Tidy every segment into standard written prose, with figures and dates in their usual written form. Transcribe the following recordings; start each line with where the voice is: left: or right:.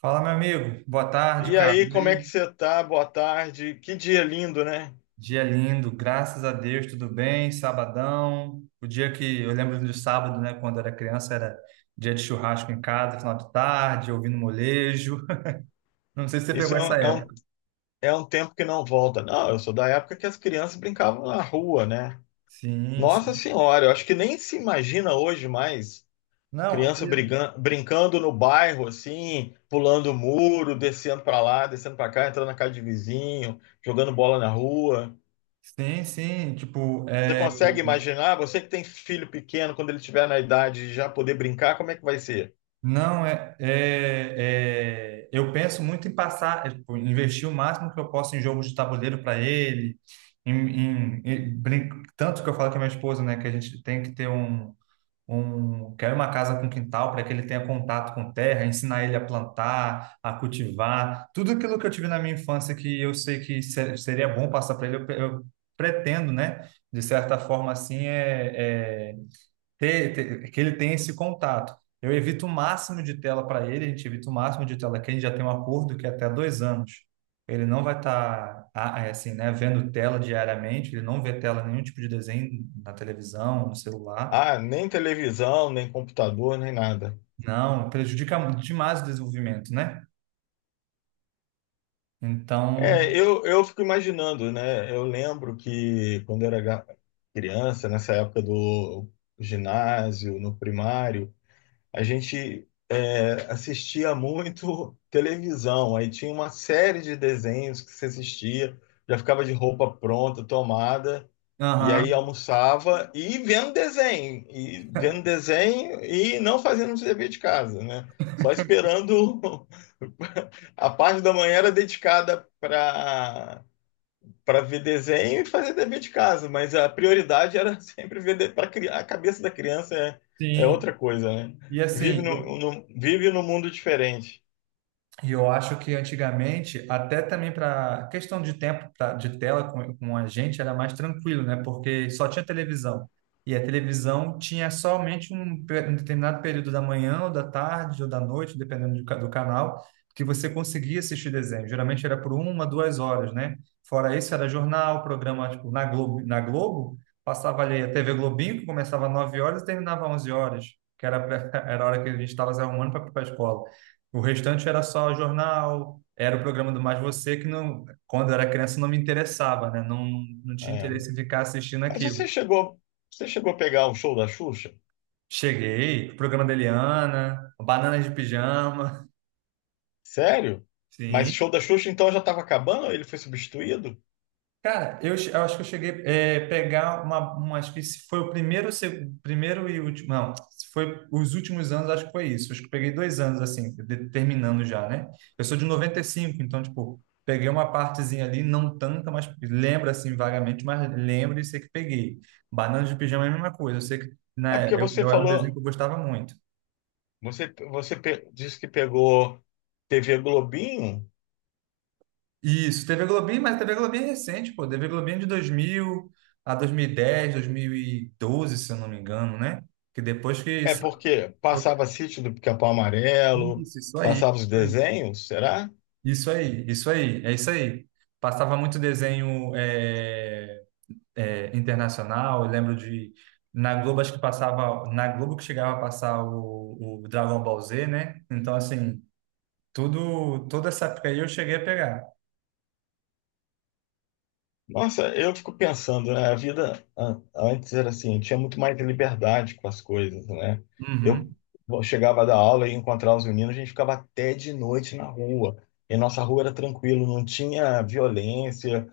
right: Fala, meu amigo. Boa tarde,
left: E
right: cara.
left: aí,
right: E
left: como é que
right: aí?
left: você tá? Boa tarde. Que dia lindo, né?
right: Dia lindo, graças a Deus, tudo bem? Sabadão. O dia que eu lembro do sábado, né? Quando eu era criança, era dia de churrasco em casa, final de tarde, ouvindo molejo. Não sei se você
left: Isso
right: pegou
left: é
right: essa
left: um, é um,
right: época.
left: é um tempo que não volta. Não, eu sou da época que as crianças brincavam na rua, né?
right: Sim,
left: Nossa
right: sim.
left: Senhora, eu acho que nem se imagina hoje mais
right: Não,
left: criança
right: e-
left: brincando no bairro, assim, pulando muro, descendo para lá, descendo para cá, entrando na casa de vizinho, jogando bola na rua.
right: sim, sim. Tipo,
left: Você
right: é,
left: consegue imaginar? Você que tem filho pequeno, quando ele tiver na idade de já poder brincar, como é que vai ser?
right: não, é, é, é- eu penso muito em passar, tipo, investir o máximo que eu posso em jogos de tabuleiro para ele. Em, em- em brin- tanto que eu falo com a minha esposa, né, que a gente tem que ter quer uma casa com quintal para que ele tenha contato com terra, ensinar ele a plantar, a cultivar, tudo aquilo que eu tive na minha infância que eu sei que seria bom passar para ele, eu pretendo, né, de certa forma assim, que ele tenha esse contato. Eu evito o máximo de tela para ele, a gente evita o máximo de tela que a gente já tem um acordo que é até dois anos. Ele não vai estar assim, né, vendo tela diariamente, ele não vê tela, nenhum tipo de desenho na televisão, no celular.
left: Ah, nem televisão, nem computador, nem nada.
right: Não, prejudica muito demais o desenvolvimento, né? Então,
left: Eu fico imaginando, né? Eu lembro que quando eu era criança, nessa época do ginásio, no primário, a gente assistia muito televisão. Aí tinha uma série de desenhos que se assistia, já ficava de roupa pronta, tomada, e aí
right: aham,
left: almoçava e vendo desenho, e vendo desenho e não fazendo o dever de casa, né? Só esperando A parte da manhã era dedicada para ver desenho e fazer dever de casa, mas a prioridade era sempre ver para a cabeça da criança é
right: sim.
left: outra coisa, né?
right: E
left: Vive
right: assim, eu
left: vive num mundo diferente.
right: E eu acho que antigamente, até também para questão de de tela com a gente, era mais tranquilo, né? Porque só tinha televisão. E a televisão tinha somente um determinado período da manhã, ou da tarde, ou da noite, dependendo do canal, que você conseguia assistir desenho. Geralmente era por uma, duas horas, né? Fora isso, era jornal, programa, tipo, na Globo, passava ali a TV Globinho, que começava às 9 horas e terminava às 11 horas, que era, era a hora que a gente estava se arrumando para ir para a escola. O restante era só jornal, era o programa do Mais Você, que não, quando eu era criança não me interessava, né? Não, não tinha
left: É.
right: interesse em ficar assistindo
left: Mas
right: aquilo.
left: você chegou, você chegou a pegar o show da Xuxa?
right: Cheguei, o programa da Eliana, Bananas de Pijama,
left: Sério? Mas
right: sim.
left: show da Xuxa então já estava acabando? Ele foi substituído?
right: Cara, eu acho que eu cheguei pegar uma, acho que se foi o primeiro, primeiro e último, não, se foi os últimos anos, acho que foi isso. Acho que eu peguei dois anos, assim, terminando já, né? Eu sou de 95 então, tipo, peguei uma partezinha ali, não tanta, mas lembro, assim, vagamente, mas lembro e sei que peguei. Banana de pijama é a mesma coisa, eu sei que,
left: É
right: né,
left: porque você
right: eu era um desenho que
left: falou,
right: eu gostava muito.
left: você disse que pegou TV Globinho.
right: Isso, TV Globinho, mas TV Globinho é recente, pô. TV Globinho é de 2000 a 2010, 2012, se eu não me engano, né? Que depois que...
left: É porque passava Sítio do Pica-Pau Amarelo,
right: Isso aí,
left: passava os
right: isso aí.
left: desenhos, será?
right: Isso aí, isso aí, é isso aí. Passava muito desenho internacional, eu lembro de... Na Globo, acho que passava... Na Globo que chegava a passar o Dragon Ball Z, né? Então, assim, tudo, toda essa época aí eu cheguei a pegar.
left: Nossa, eu fico pensando, né? A vida antes era assim, tinha muito mais liberdade com as coisas, né? Eu
right: Uhum.
left: chegava da aula e encontrava os meninos, a gente ficava até de noite na rua. E nossa rua era tranquilo, não tinha violência.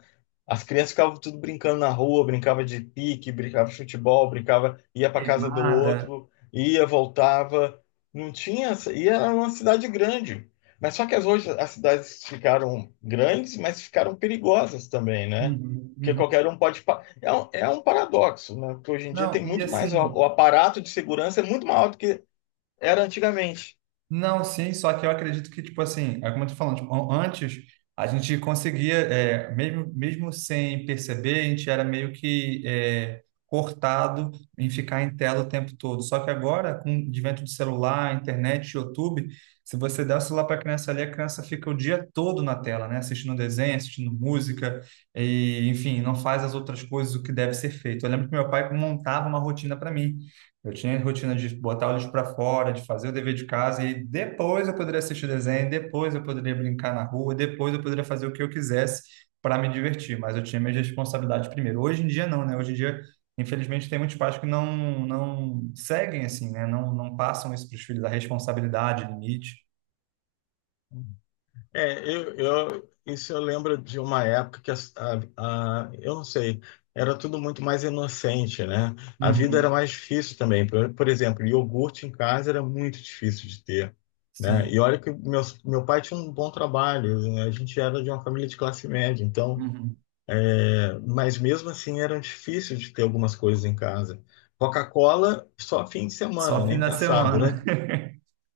left: As crianças ficavam tudo brincando na rua, brincava de pique, brincava de futebol, brincava, ia para casa do
right: Queimada.
left: outro, ia, voltava. Não tinha, e era uma cidade grande. Mas só que as, hoje as cidades ficaram grandes, mas ficaram perigosas também, né?
right: Uhum,
left: Porque
right: uhum.
left: qualquer um pode. É um paradoxo, né? Porque hoje em dia
right: Não,
left: tem
right: e
left: muito mais. O,
right: assim,
left: o aparato de segurança é muito maior do que era antigamente.
right: não, sim, só que eu acredito que, tipo assim, é como eu tô falando, tipo, antes a gente conseguia, é, mesmo, mesmo sem perceber, a gente era meio que é, cortado em ficar em tela o tempo todo. Só que agora, com o advento de celular, internet, YouTube, se você der o celular para a criança ali, a criança fica o dia todo na tela, né? Assistindo desenho, assistindo música, enfim, não faz as outras coisas o que deve ser feito. Eu lembro que meu pai montava uma rotina para mim. Eu tinha a rotina de botar o lixo para fora, de fazer o dever de casa, e depois eu poderia assistir desenho, depois eu poderia brincar na rua, depois eu poderia fazer o que eu quisesse para me divertir, mas eu tinha minhas responsabilidades primeiro. Hoje em dia não, né? Hoje em dia, infelizmente, tem muitos pais que não seguem assim, né? Não passam isso para os filhos, a responsabilidade, limite.
left: Isso eu lembro de uma época que eu não sei, era tudo muito mais inocente, né? A vida era
right: Uhum.
left: mais difícil também. Por exemplo, iogurte em casa era muito difícil de ter, né?
right: Sim.
left: E olha que meu pai tinha um bom trabalho, né? A gente era de uma família de classe média, então,
right: Uhum.
left: mas mesmo assim era difícil de ter algumas coisas em casa. Coca-Cola só fim de semana,
right: Só fim
left: nem
right: de
left: pensar.
right: semana.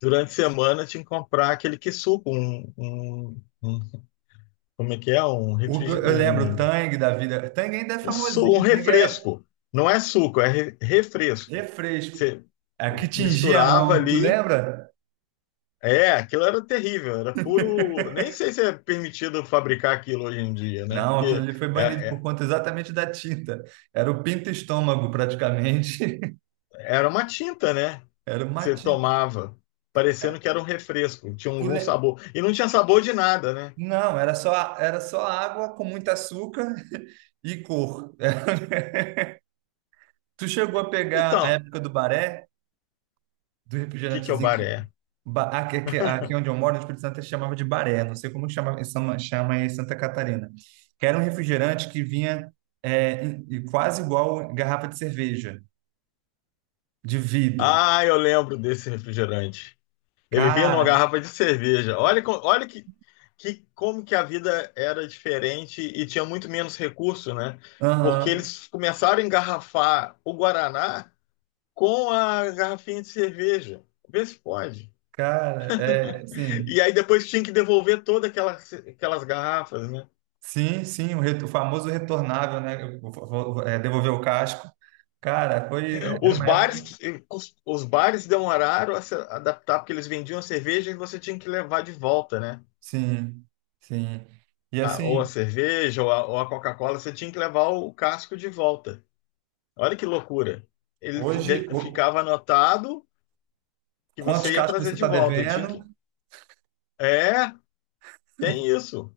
left: Durante a semana tinha que comprar aquele que suco, um como é que é?
right: Eu lembro o Tang da vida. Tang ainda é
left: Um
right: famosinho, Tang era
left: refresco. Não é suco, é refresco.
right: refresco.
left: Você
right: É que tingia a
left: misturava
right: mão, tu
left: ali.
right: lembra?
left: É, aquilo era terrível, era puro. Nem sei se é permitido fabricar aquilo hoje em dia, né?
right: Não, aquilo
left: Porque
right: ali foi banido
left: é-
right: por
left: é-
right: conta exatamente da tinta. Era o pinto estômago, praticamente.
left: era uma tinta, né?
right: Era
left: Que
right: uma
left: você
right: tinta.
left: tomava, parecendo que era um refresco, tinha
right: Tu
left: algum
right: le-
left: sabor. E não tinha sabor de nada, né?
right: Não, era só água com muito açúcar e cor. Tu chegou a pegar a
left: Então, o
right: época do baré, do
left: que que é o
right: refrigerantezinho que.
left: baré?
right: Aqui, aqui onde eu moro, no Espírito Santo, eles chamava de baré. Não sei como chama, chama em Santa Catarina. Que era um refrigerante que vinha quase igual garrafa de cerveja, de vidro.
left: Ah, eu lembro desse refrigerante. Ele vinha numa
right: Cara,
left: garrafa de cerveja. Olha, olha que, como que a vida era diferente e tinha muito menos recurso, né? Porque
right: aham.
left: eles começaram a engarrafar o Guaraná com a garrafinha de cerveja. Vê se pode.
right: Cara, sim,
left: E aí depois tinha que devolver todas aquelas, aquelas garrafas, né?
right: sim, sim, o famoso retornável, né? Devolver o casco. Cara, foi, é, era
left: Os
right: uma época.
left: bares, os bares demoraram a se adaptar, porque eles vendiam a cerveja e você tinha que levar de volta, né?
right: Sim, sim. E
left: Ou a
right: assim,
left: cerveja, ou a Coca-Cola, você tinha que levar o casco de volta. Olha que loucura. Ele
right: hoje,
left: ficava anotado que
right: quantos
left: você ia
right: cascos você
left: trazer de
right: está
left: volta. Ele tinha
right: devendo?
left: que... É, tem isso.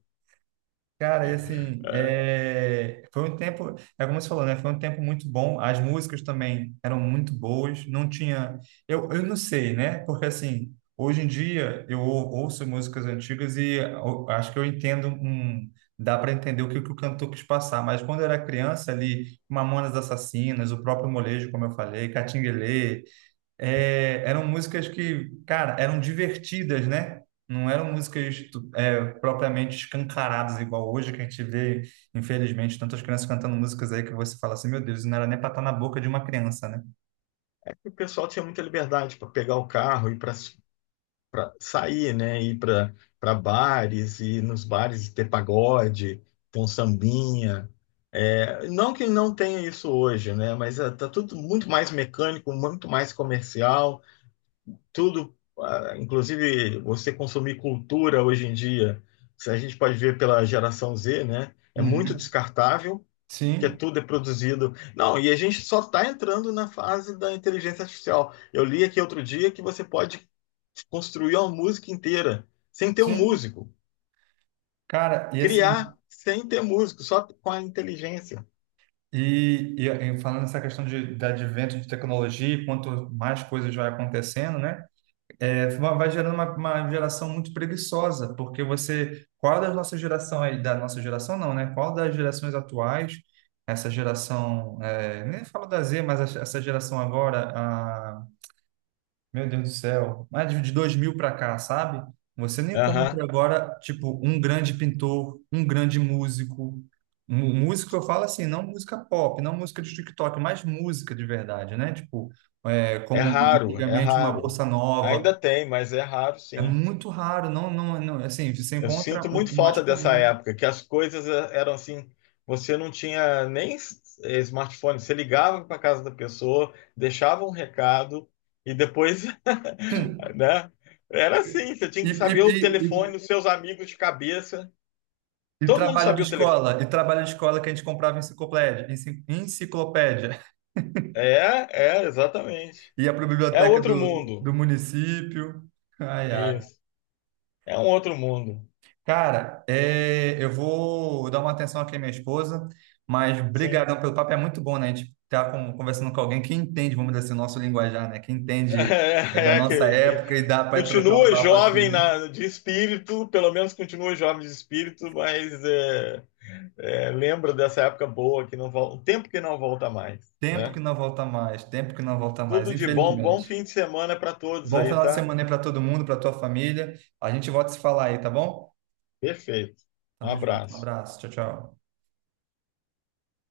right: Cara, e assim, é, foi um tempo, é como você falou, né? Foi um tempo muito bom. As músicas também eram muito boas. Não tinha, eu não sei, né? Porque assim, hoje em dia ouço músicas antigas e acho que eu entendo dá para entender que o cantor quis passar. Mas quando eu era criança ali, Mamonas Assassinas, o próprio Molejo, como eu falei, Catinguelê, é, eram músicas que, cara, eram divertidas, né? Não eram músicas propriamente escancaradas, igual hoje que a gente vê, infelizmente, tantas crianças cantando músicas aí que você fala assim, meu Deus, isso não era nem para estar na boca de uma criança, né?
left: É que o pessoal tinha muita liberdade para pegar o carro e para sair, né? Ir para bares e nos bares ter pagode, ter um sambinha. É, não que não tenha isso hoje, né? Mas está tudo muito mais mecânico, muito mais comercial. Tudo, ah, inclusive você consumir cultura hoje em dia, se a gente pode ver pela geração Z, né? É muito
right: Uhum.
left: descartável, que é
right: Sim,
left: tudo é produzido. Não, e a gente só está entrando na fase da inteligência artificial. Eu li aqui outro dia que você pode construir uma música inteira sem ter um
right: sim.
left: músico,
right: Cara, e assim,
left: criar sem ter músico, só com a inteligência.
right: e falando nessa questão de advento de tecnologia, e quanto mais coisas vai acontecendo, né? É, vai gerando uma geração muito preguiçosa, porque você, qual da nossa geração aí, da nossa geração não, né? Qual das gerações atuais, essa geração, é, nem falo da Z, mas essa geração agora, a, meu Deus do céu, mais de 2000 para cá, sabe? Você nem
left: Aham.
right: encontra agora, tipo, um grande pintor, um grande músico. Músico eu falo assim, não música pop, não música de TikTok, mas música de verdade, né? Tipo, é,
left: É
right: como
left: raro, é
right: antigamente uma
left: raro.
right: bossa nova,
left: Ainda tem, mas é raro,
right: é
left: sim.
right: muito raro, não, não, não, assim, você
left: Eu
right: encontra
left: sinto muito
right: o mais
left: falta dessa
right: comum, né?
left: época, que as coisas eram assim, você não tinha nem smartphone, você ligava para casa da pessoa, deixava um recado e depois, né? Era assim, você tinha
right: E,
left: que
right: e,
left: saber o
right: e,
left: telefone
right: e-
left: dos seus amigos de cabeça.
right: e
left: Todo mundo
right: trabalho de
left: sabia o telefone.
right: escola, e trabalho de escola que a gente comprava em enciclopédia, enciclopédia,
left: É, é, exatamente.
right: ia para a
left: É
right: biblioteca
left: outro
right: do
left: mundo.
right: município. Ai, ai.
left: Isso. É um outro mundo.
right: Cara, é, eu vou dar uma atenção aqui à minha esposa, mas
left: Sim.
right: brigadão pelo papo, é muito bom, né? A gente tá conversando com alguém que entende, vamos dizer assim, o nosso linguajar, né? Que entende da
left: É,
right: nossa
left: que,
right: época e dá para trocar um
left: continua
right: papo
left: jovem de espírito, pelo menos continua jovem de espírito, lembra dessa época boa que não volta, um tempo que não volta mais,
right: Tempo que
left: né?
right: não volta mais, tempo que não volta mais,
left: Tudo de bom, bom
right: infelizmente.
left: fim de semana para todos
right: Bom
left: aí,
right: final de
left: tá?
right: semana aí para todo mundo, para tua família. A gente volta a se falar aí, tá bom?
left: Perfeito. Um
right: Tamo junto. Um
left: abraço.
right: abraço. Tchau, tchau.